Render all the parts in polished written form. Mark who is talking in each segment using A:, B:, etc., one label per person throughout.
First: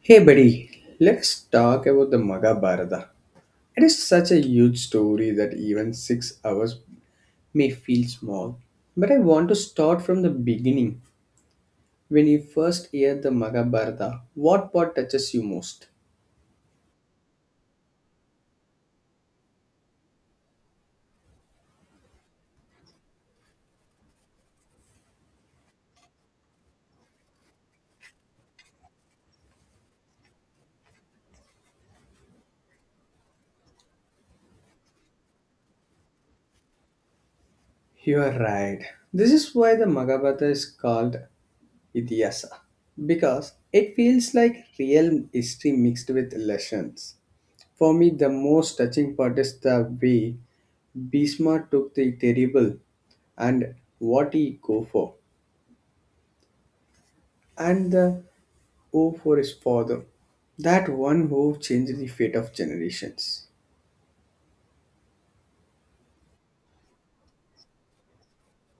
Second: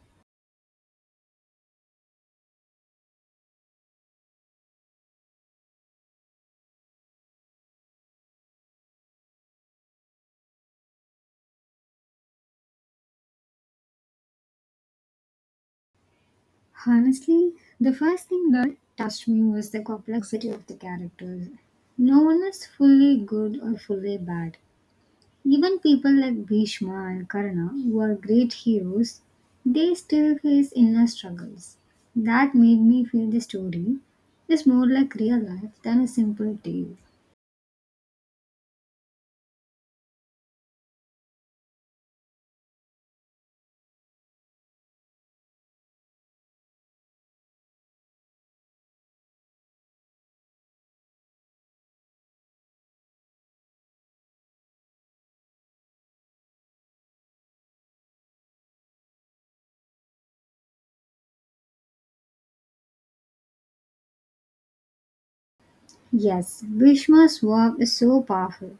A: Hey, buddy, let's talk about the Maghabharata. It is such a huge story that even 6 hours may feel small. But I want to start from the beginning. When you first hear the Maghabharata, what part touches you most?
B: Honestly, the first thing that touched me was the complexity of the characters. No one is fully good or fully bad. Even people like Bhishma and Karna, who are great heroes, they still face inner struggles. That made me feel the story is more like real life than a simple tale.
A: You are right. This is why the Maghabharata is called Itihasa because it feels like real history mixed with lessons. For me, the most touching part is the way Bismarck took the terrible and what he go for, and the O for his father. That one O changed the fate of generations.
B: Yes, Bhishma's verb is so powerful.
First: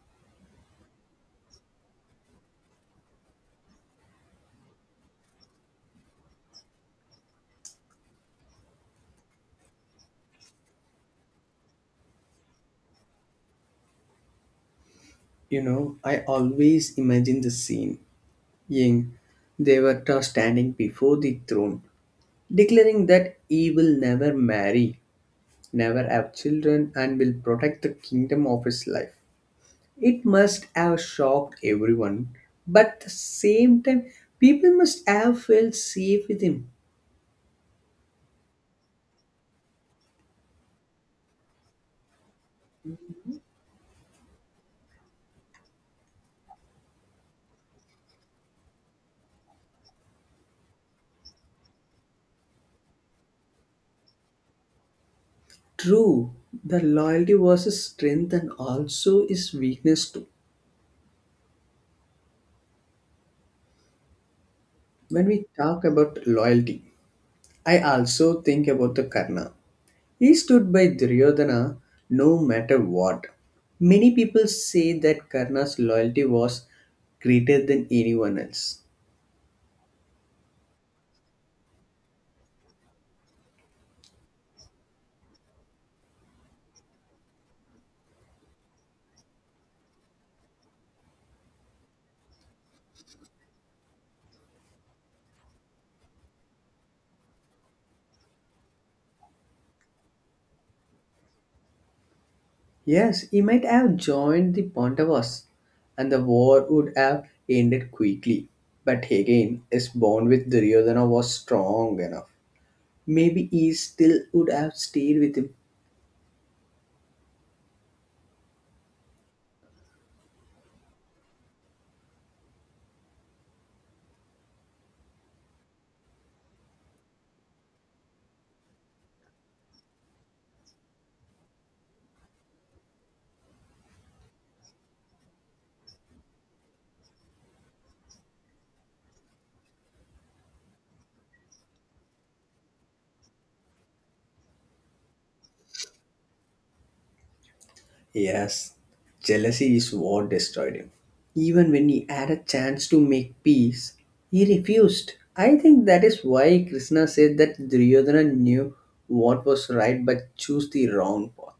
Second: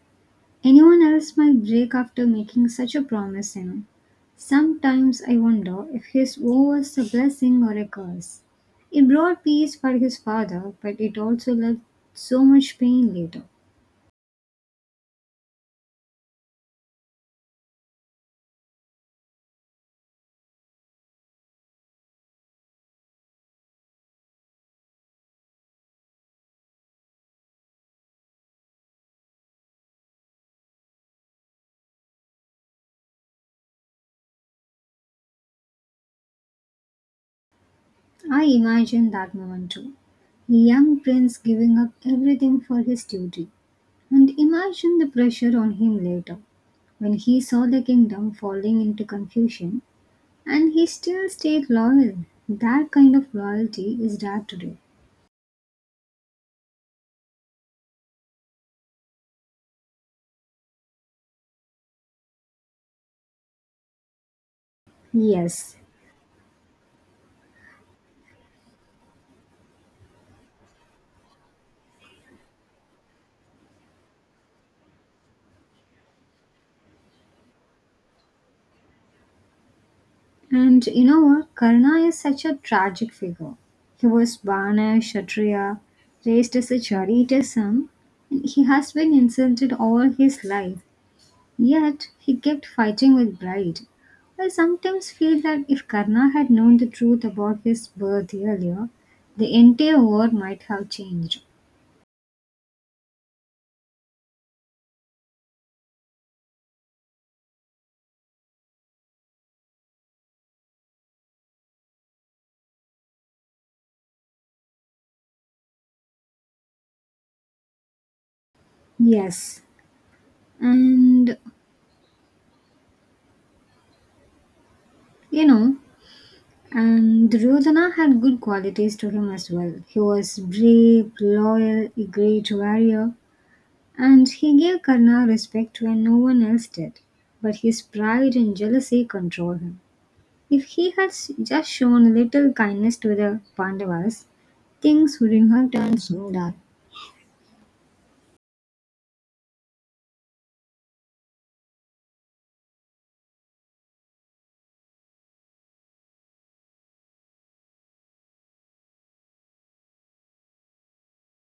B: Anyone else might break after making such a promise, Sometimes I wonder if his woe was a blessing or a curse. It brought peace for his father, but it also left so much pain later.
A: I always imagine the scene. Ying, they were standing before the throne, declaring that he will never marry, never have children, and will protect the kingdom of his life. It must have shocked everyone, but at the same time, people must have felt safe with him.
B: I imagine that moment too. A young prince giving up everything for his duty. And imagine the pressure on him later when he saw the kingdom falling into confusion and he still stayed loyal. That kind of loyalty is rare today.
A: True, the loyalty was his strength and also his weakness too. When we
B: Yes.
A: talk about loyalty, I also think about the Karna. He stood by Duryodhana no matter what. Many people say that Karna's loyalty was greater than anyone else.
B: And you know what? Karna is such a tragic figure. He was born a Kshatriya, raised as a charioteer son, and he has been insulted all his life. Yet, he kept fighting with pride. I sometimes feel that if Karna had known the truth about his birth earlier, the entire war might have changed.
A: Yes, he might have joined the Pandavas, and the war would have ended quickly. But again, his bond with Duryodhana was strong enough. Maybe he still would have stayed with him.
B: Yes, and you know, and Duryodhana had good qualities to him as well. He was brave, loyal, a great warrior, and he gave Karna respect when no one else did. But his pride and jealousy controlled him. If he just shown a little kindness to the Pandavas, things wouldn't have turned so dark.
A: Yes, jealousy is what destroyed him. Even when he had a chance to make peace, he refused. I think that is why Krishna said that Duryodhana knew what was right but chose the wrong path.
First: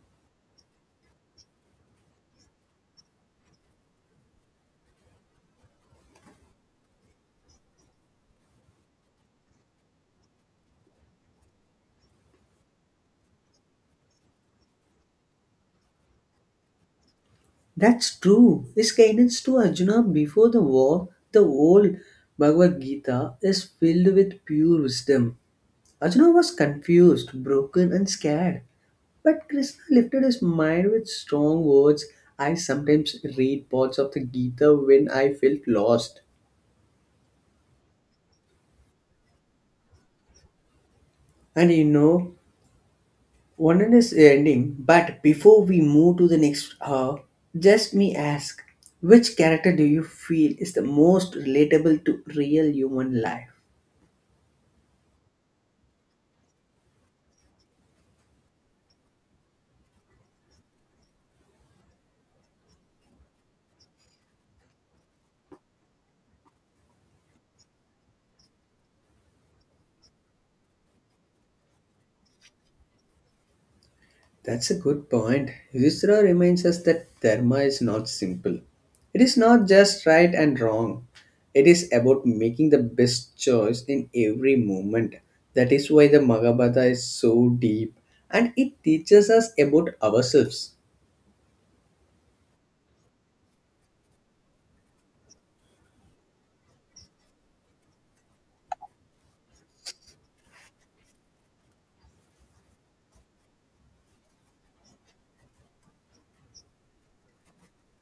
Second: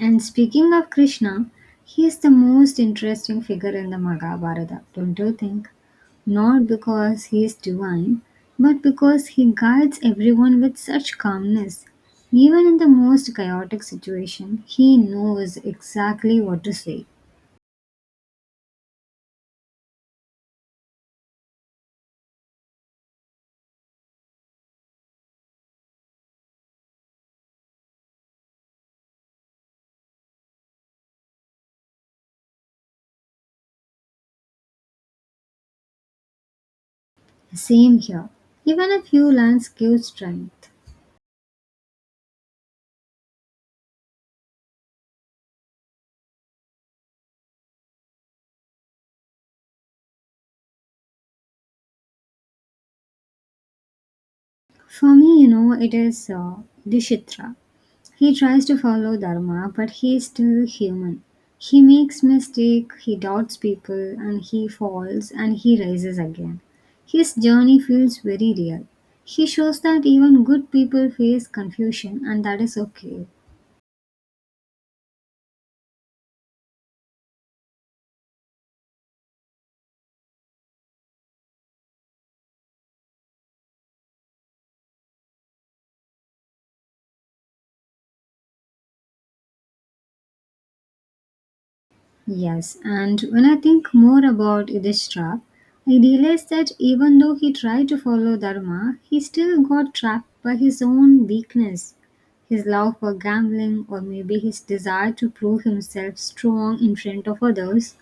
B: And speaking of Krishna, he is the most interesting figure in the Mahabharata, don't you think? Not because he is divine, but because he guides everyone with such calmness. Even in the most chaotic situation, he knows exactly what to say.
A: That's true. His guidance to Arjuna before the war, the old Bhagavad Gita, is filled with pure wisdom. Arjuna was confused, broken, and scared. But Krishna lifted his mind with strong words. I sometimes read parts of the Gita when I felt lost.
B: Same here. Even a few lines give strength.
A: And you know, one end is ending, but before we move to the next hour, just me ask which character do you feel is the most relatable to real human life?
B: For me, it is Dishitra. He tries to follow Dharma, but he is still human. He makes mistakes, he doubts people, and he falls and he rises again. His journey feels very real. He shows that even good people face confusion, and that is okay.
A: That's a good point. Yudhishthira reminds us that dharma is not simple. It is not just right and wrong. It is about making the best choice in every moment. That is why the Mahabharata is so deep and it teaches us about ourselves.
B: Yes, and when I think more about Yudhishthira, I realize that even though he tried to follow Dharma, he still got trapped by his own weakness, his love for gambling, or maybe his desire to prove himself strong in front of others.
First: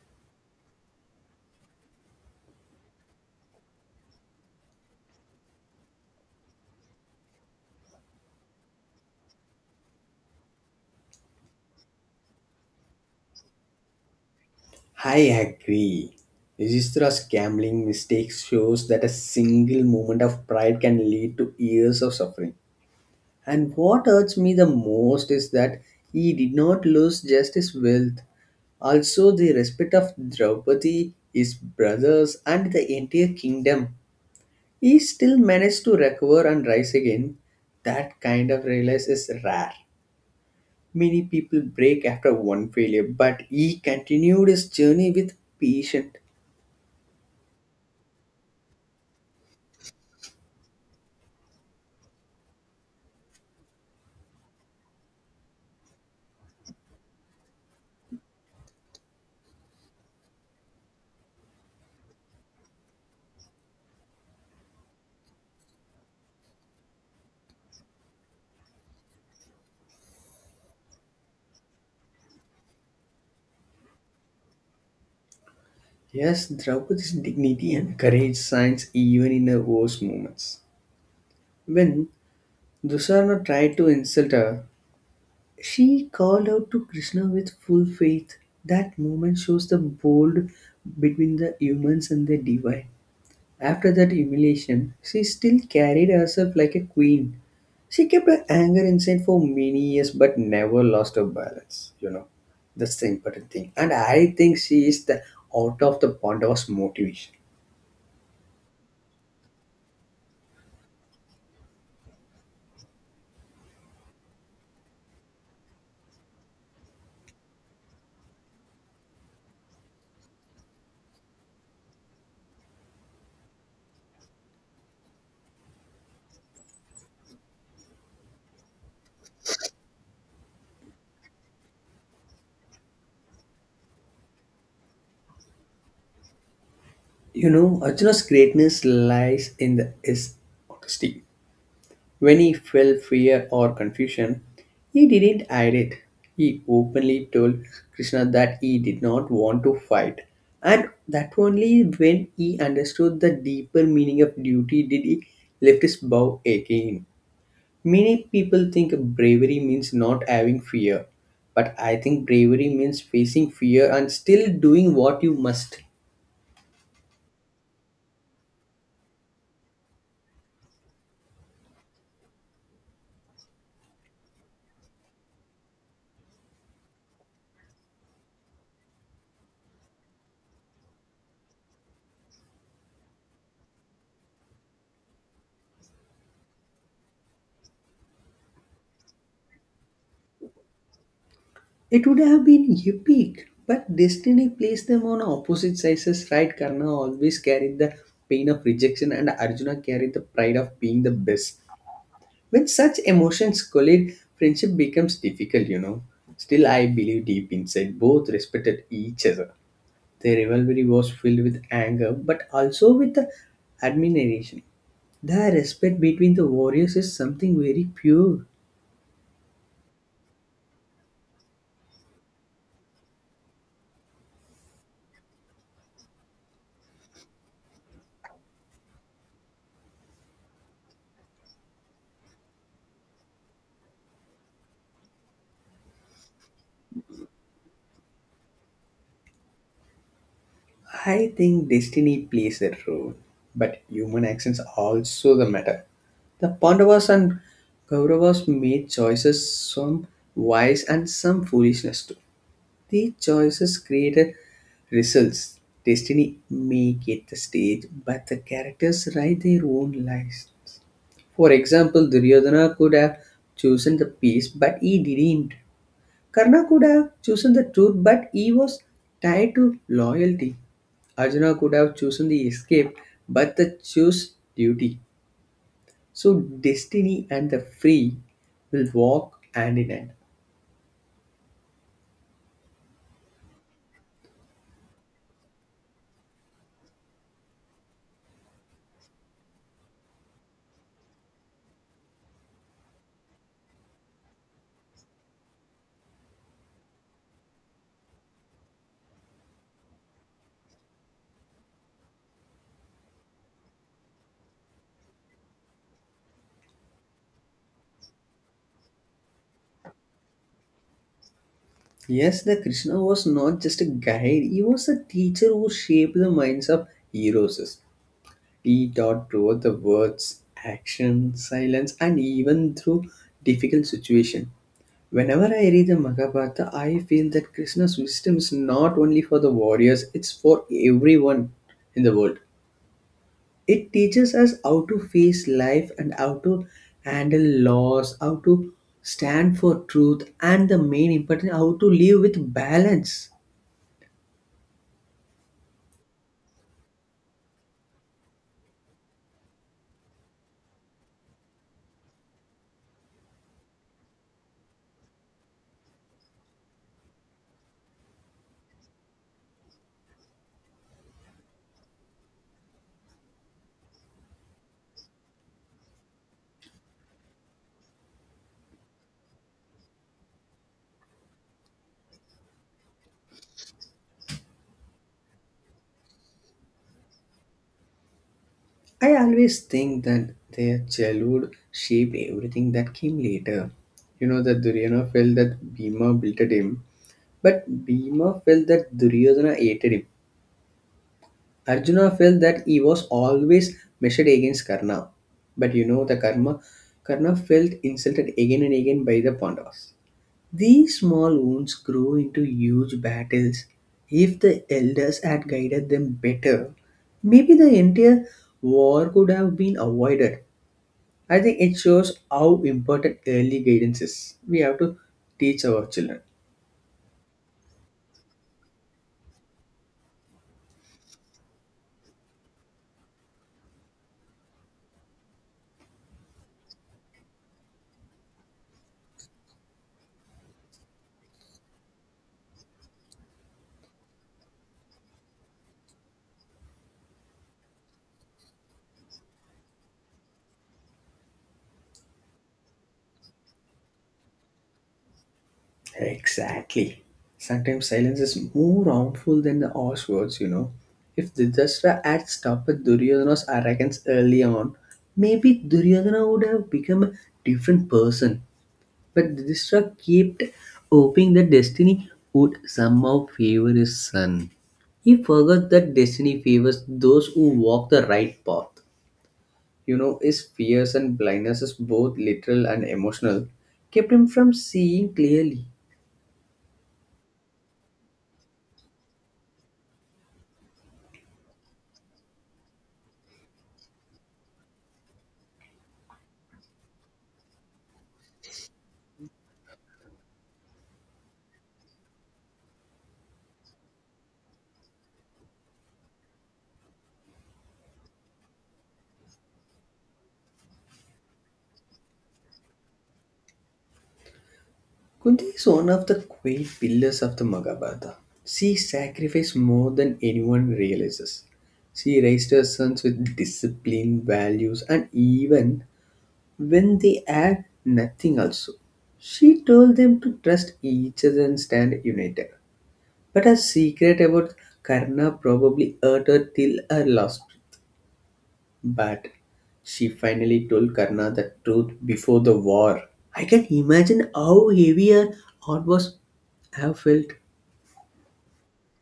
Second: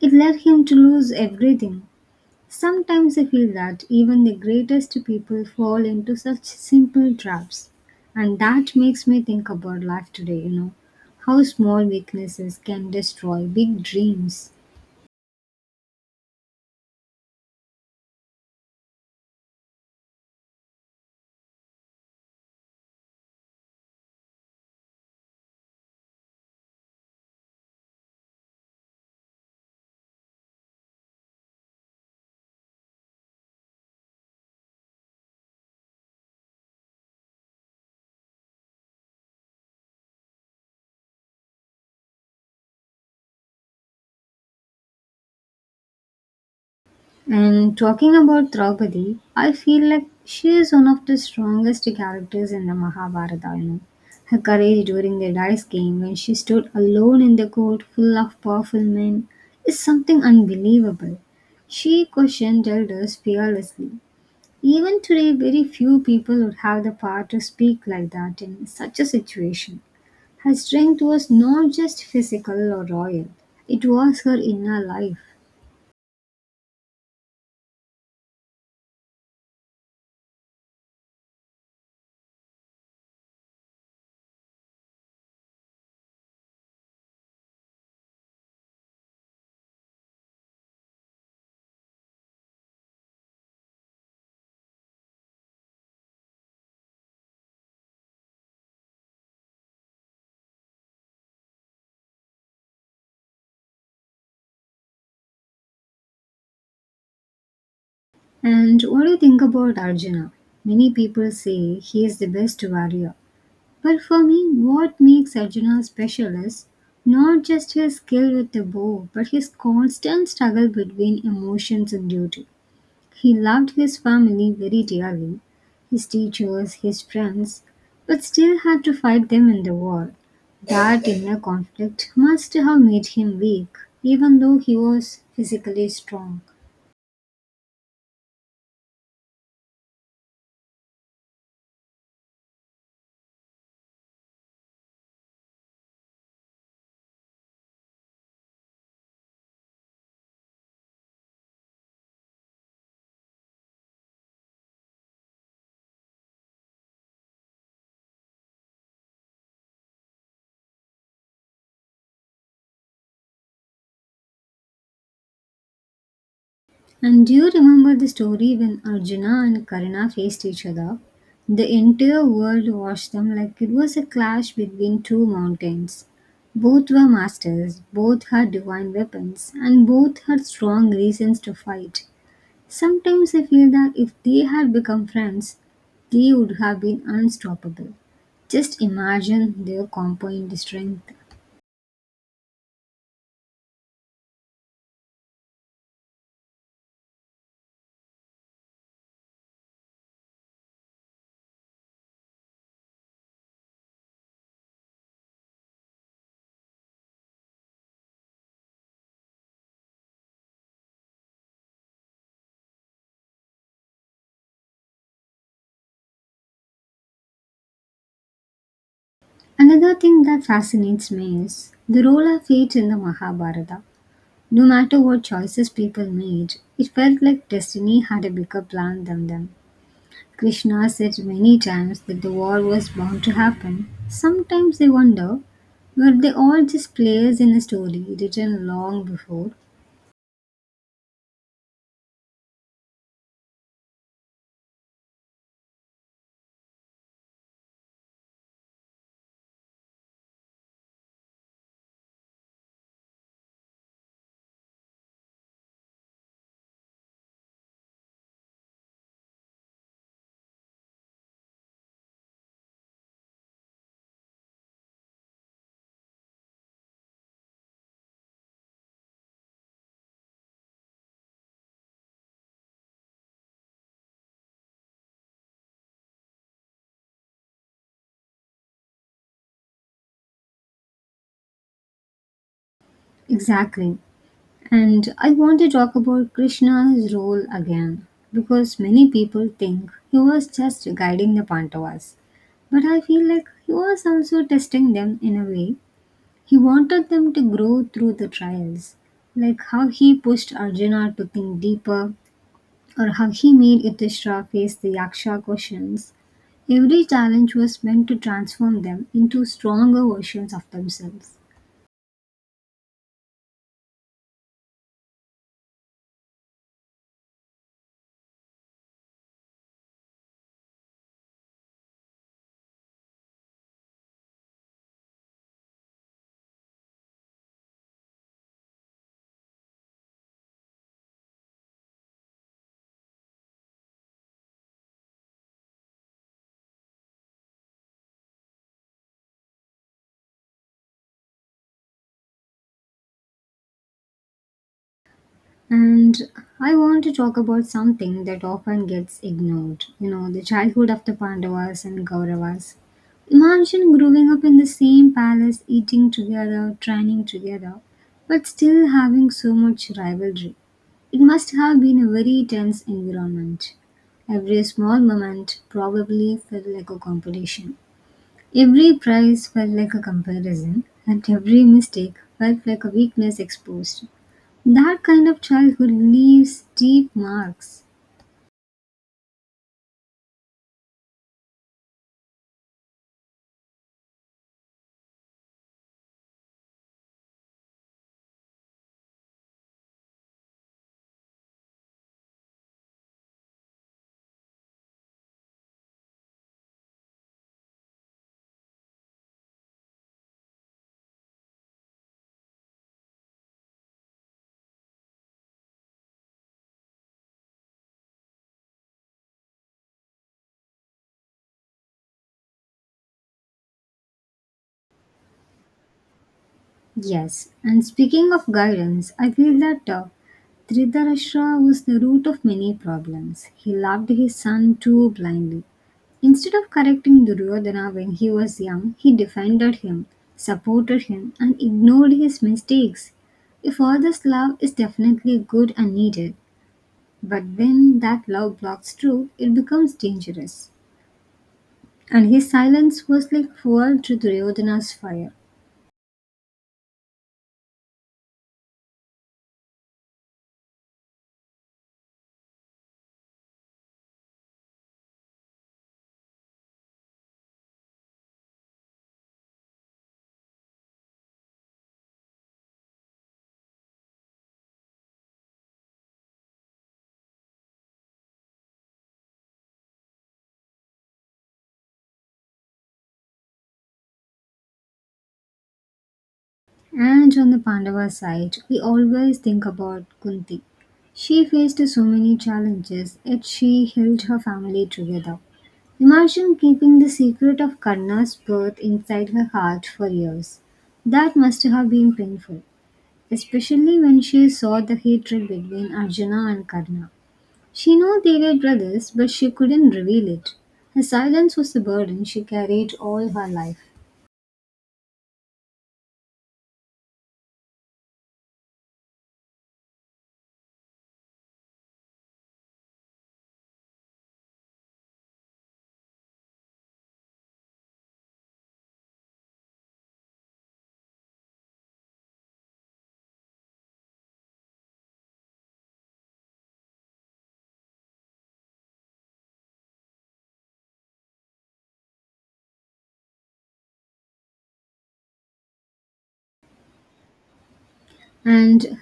B: It led him to lose everything. Sometimes I feel that even the greatest people fall into such simple traps, and that makes me think about life today, how small weaknesses can destroy big dreams.
A: I agree. Yudhishthira's gambling mistakes shows that a single moment of pride can lead to years of suffering. And what hurts me the most is that he did not lose just his wealth, also the respect of Draupadi, his brothers, and the entire kingdom. He still managed to recover and rise again. That kind of realize is rare. Many people break after one failure, but he continued his journey with patience.
B: And talking about Draupadi, I feel like she is one of the strongest characters in the Mahabharata. Her courage during the dice game when she stood alone in the court full of powerful men is something unbelievable. She questioned elders fearlessly. Even today, very few people would have the power to speak like that in such a situation. Her strength was not just physical or royal, it was her inner life.
A: Yes, Draupadi's dignity and courage shines even in her worst moments. When Dusarna tried to insult her, she called out to Krishna with full faith. That moment shows the bold between the humans and the divine. After that humiliation, she still carried herself like a queen. She kept her anger inside for many years but never lost her balance. That's the important thing. And I think she is the out of the Pandavas motivation.
B: And what do you think about Arjuna? Many people say he is the best warrior. But for me, what makes Arjuna special is not just his skill with the bow, but his constant struggle between emotions and duty. He loved his family very dearly, his teachers, his friends, but still had to fight them in the war. That inner conflict must have made him weak, even though he was physically strong.
A: Arjuna's greatness lies in his honesty. When he felt fear or confusion, he didn't hide it. He openly told Krishna that he did not want to fight. And that only when he understood the deeper meaning of duty did he lift his bow again. Many people think bravery means not having fear, but I think bravery means facing fear and still doing what you must.
B: And do you remember the story when Arjuna and Karna faced each other? The entire world watched them like it was a clash between two mountains. Both were masters, both had divine weapons, and both had strong reasons to fight. Sometimes I feel that if they had become friends, they would have been unstoppable. Just imagine their combined strength.
A: It would have been epic, but destiny placed them on opposite sides, right? Karna always carried the pain of rejection, and Arjuna carried the pride of being the best. When such emotions collide, friendship becomes difficult. Still, I believe deep inside both respected each other. Their rivalry was filled with anger, but also with the admiration. The respect between the warriors is something very pure.
B: Another thing that fascinates me is the role of fate in the Mahabharata. No matter what choices people made, it felt like destiny had a bigger plan than them. Krishna said many times that the war was bound to happen. Sometimes I wonder, were they all just players in a story written long before?
A: I think destiny plays a role, but human actions also the matter. The Pandavas and Kauravas made choices, some wise and some foolishness too. These choices created results. Destiny may get the stage, but the characters write their own lives. For example, Duryodhana could have chosen the peace, but he didn't. Karna could have chosen the truth, but he was tied to loyalty. Arjuna could have chosen the escape, but the chose duty. So destiny and the free will walk hand in hand.
B: Exactly. And I want to talk about Krishna's role again because many people think he was just guiding the Pandavas. But I feel like he was also testing them in a way. He wanted them to grow through the trials, like how he pushed Arjuna to think deeper or how he made Yudhishthira face the Yaksha questions. Every challenge was meant to transform them into stronger versions of themselves.
A: Yes, the Krishna was not just a guide, he was a teacher who shaped the minds of heroes. He taught through the words, action, silence, and even through difficult situation. Whenever I read the Mahabharata, I feel that Krishna's wisdom is not only for the warriors, it's for everyone in the world. It teaches us how to face life and how to handle loss, how to stand for truth, and the main important, how to live with balance.
B: And I want to talk about something that often gets ignored, the childhood of the Pandavas and Kauravas. Imagine growing up in the same palace, eating together, training together, but still having so much rivalry. It must have been a very tense environment. Every small moment probably felt like a competition. Every prize felt like a comparison, and every mistake felt like a weakness exposed. That kind of childhood leaves deep marks.
A: I always think that their childhood shaped everything that came later. You know that Duryodhana felt that Bhima belted him, but Bhima felt that Duryodhana hated him. Arjuna felt that he was always measured against Karna. But you know the karma Karna felt insulted again and again by the Pandavas. These small wounds grew into huge battles. If the elders had guided them better, maybe the entire war could have been avoided. I think it shows how important early guidance is. We have to teach our children.
B: Yes, and speaking of guidance, I feel that Dhritarashtra was the root of many problems. He loved his son too blindly. Instead of correcting Duryodhana when he was young, he defended him, supported him, and ignored his mistakes. A father's love is definitely good and needed, but when that love blocks truth, it becomes dangerous. And his silence was like fuel to Duryodhana's fire.
A: Exactly. Sometimes silence is more harmful than the harsh words. If Dhritarashtra had stopped Duryodhana's arrogance early on, maybe Duryodhana would have become a different person. But Dhritarashtra kept hoping that destiny would somehow favor his son. He forgot that destiny favors those who walk the right path. His fears and blindnesses, both literal and emotional, kept him from seeing clearly.
B: And on the Pandava side, we always think about Kunti. She faced so many challenges, yet she held her family together. Imagine keeping the secret of Karna's birth inside her heart for years. That must have been painful, especially when she saw the hatred between Arjuna and Karna. She knew they were brothers, but she couldn't reveal it. Her silence was the burden she carried all her life,
A: Kunti is one of the great pillars of the Mahabharata. She sacrificed more than anyone realizes. She raised her sons with discipline, values, and even when they had nothing, also. She told them to trust each other and stand united. But her secret about Karna probably hurt her till her last. But she finally told Karna the truth before the war. I can imagine how heavy her heart was have felt.
B: and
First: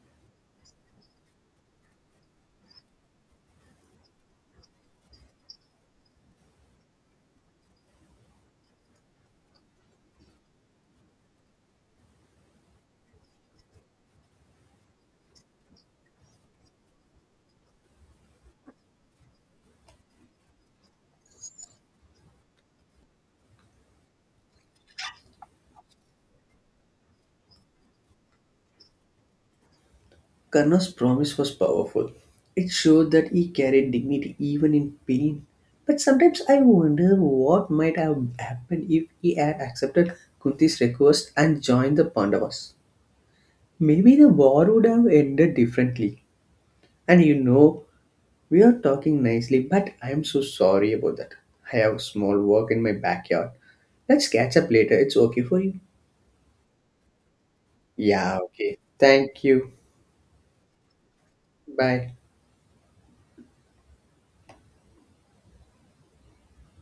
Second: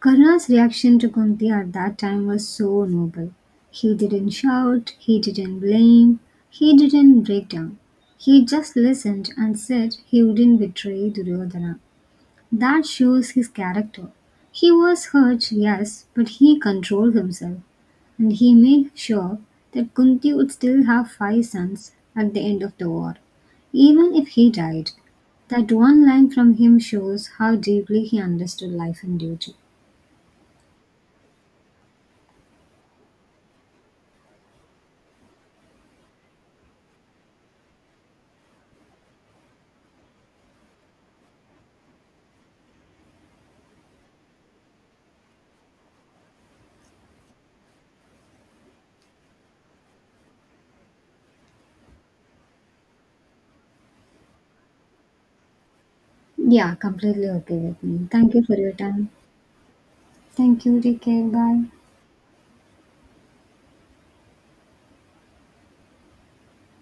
B: Karna's reaction to Kunti at that time was so noble. He didn't shout, he didn't blame, he didn't break down. He just listened and said he wouldn't betray Duryodhana. That shows his character. He was hurt, yes, but he controlled himself and he made sure that Kunti would still have five sons at the end of the war, even if he died. That one line from him shows how deeply he understood life and duty.
A: Karna's promise was powerful. It showed that he carried dignity even in pain. But sometimes I wonder what might have happened if he had accepted Kunti's request and joined the Pandavas. Maybe the war would have ended differently. And you know, We are talking nicely, but I am so sorry about that. I have small work in my backyard. Let's catch up later. It's okay for you?
B: Yeah, completely okay with me. Thank
A: Yeah,
B: you for your
A: okay.
B: time.
A: Thank you.
B: Thank you. Take care. Bye.
A: Bye.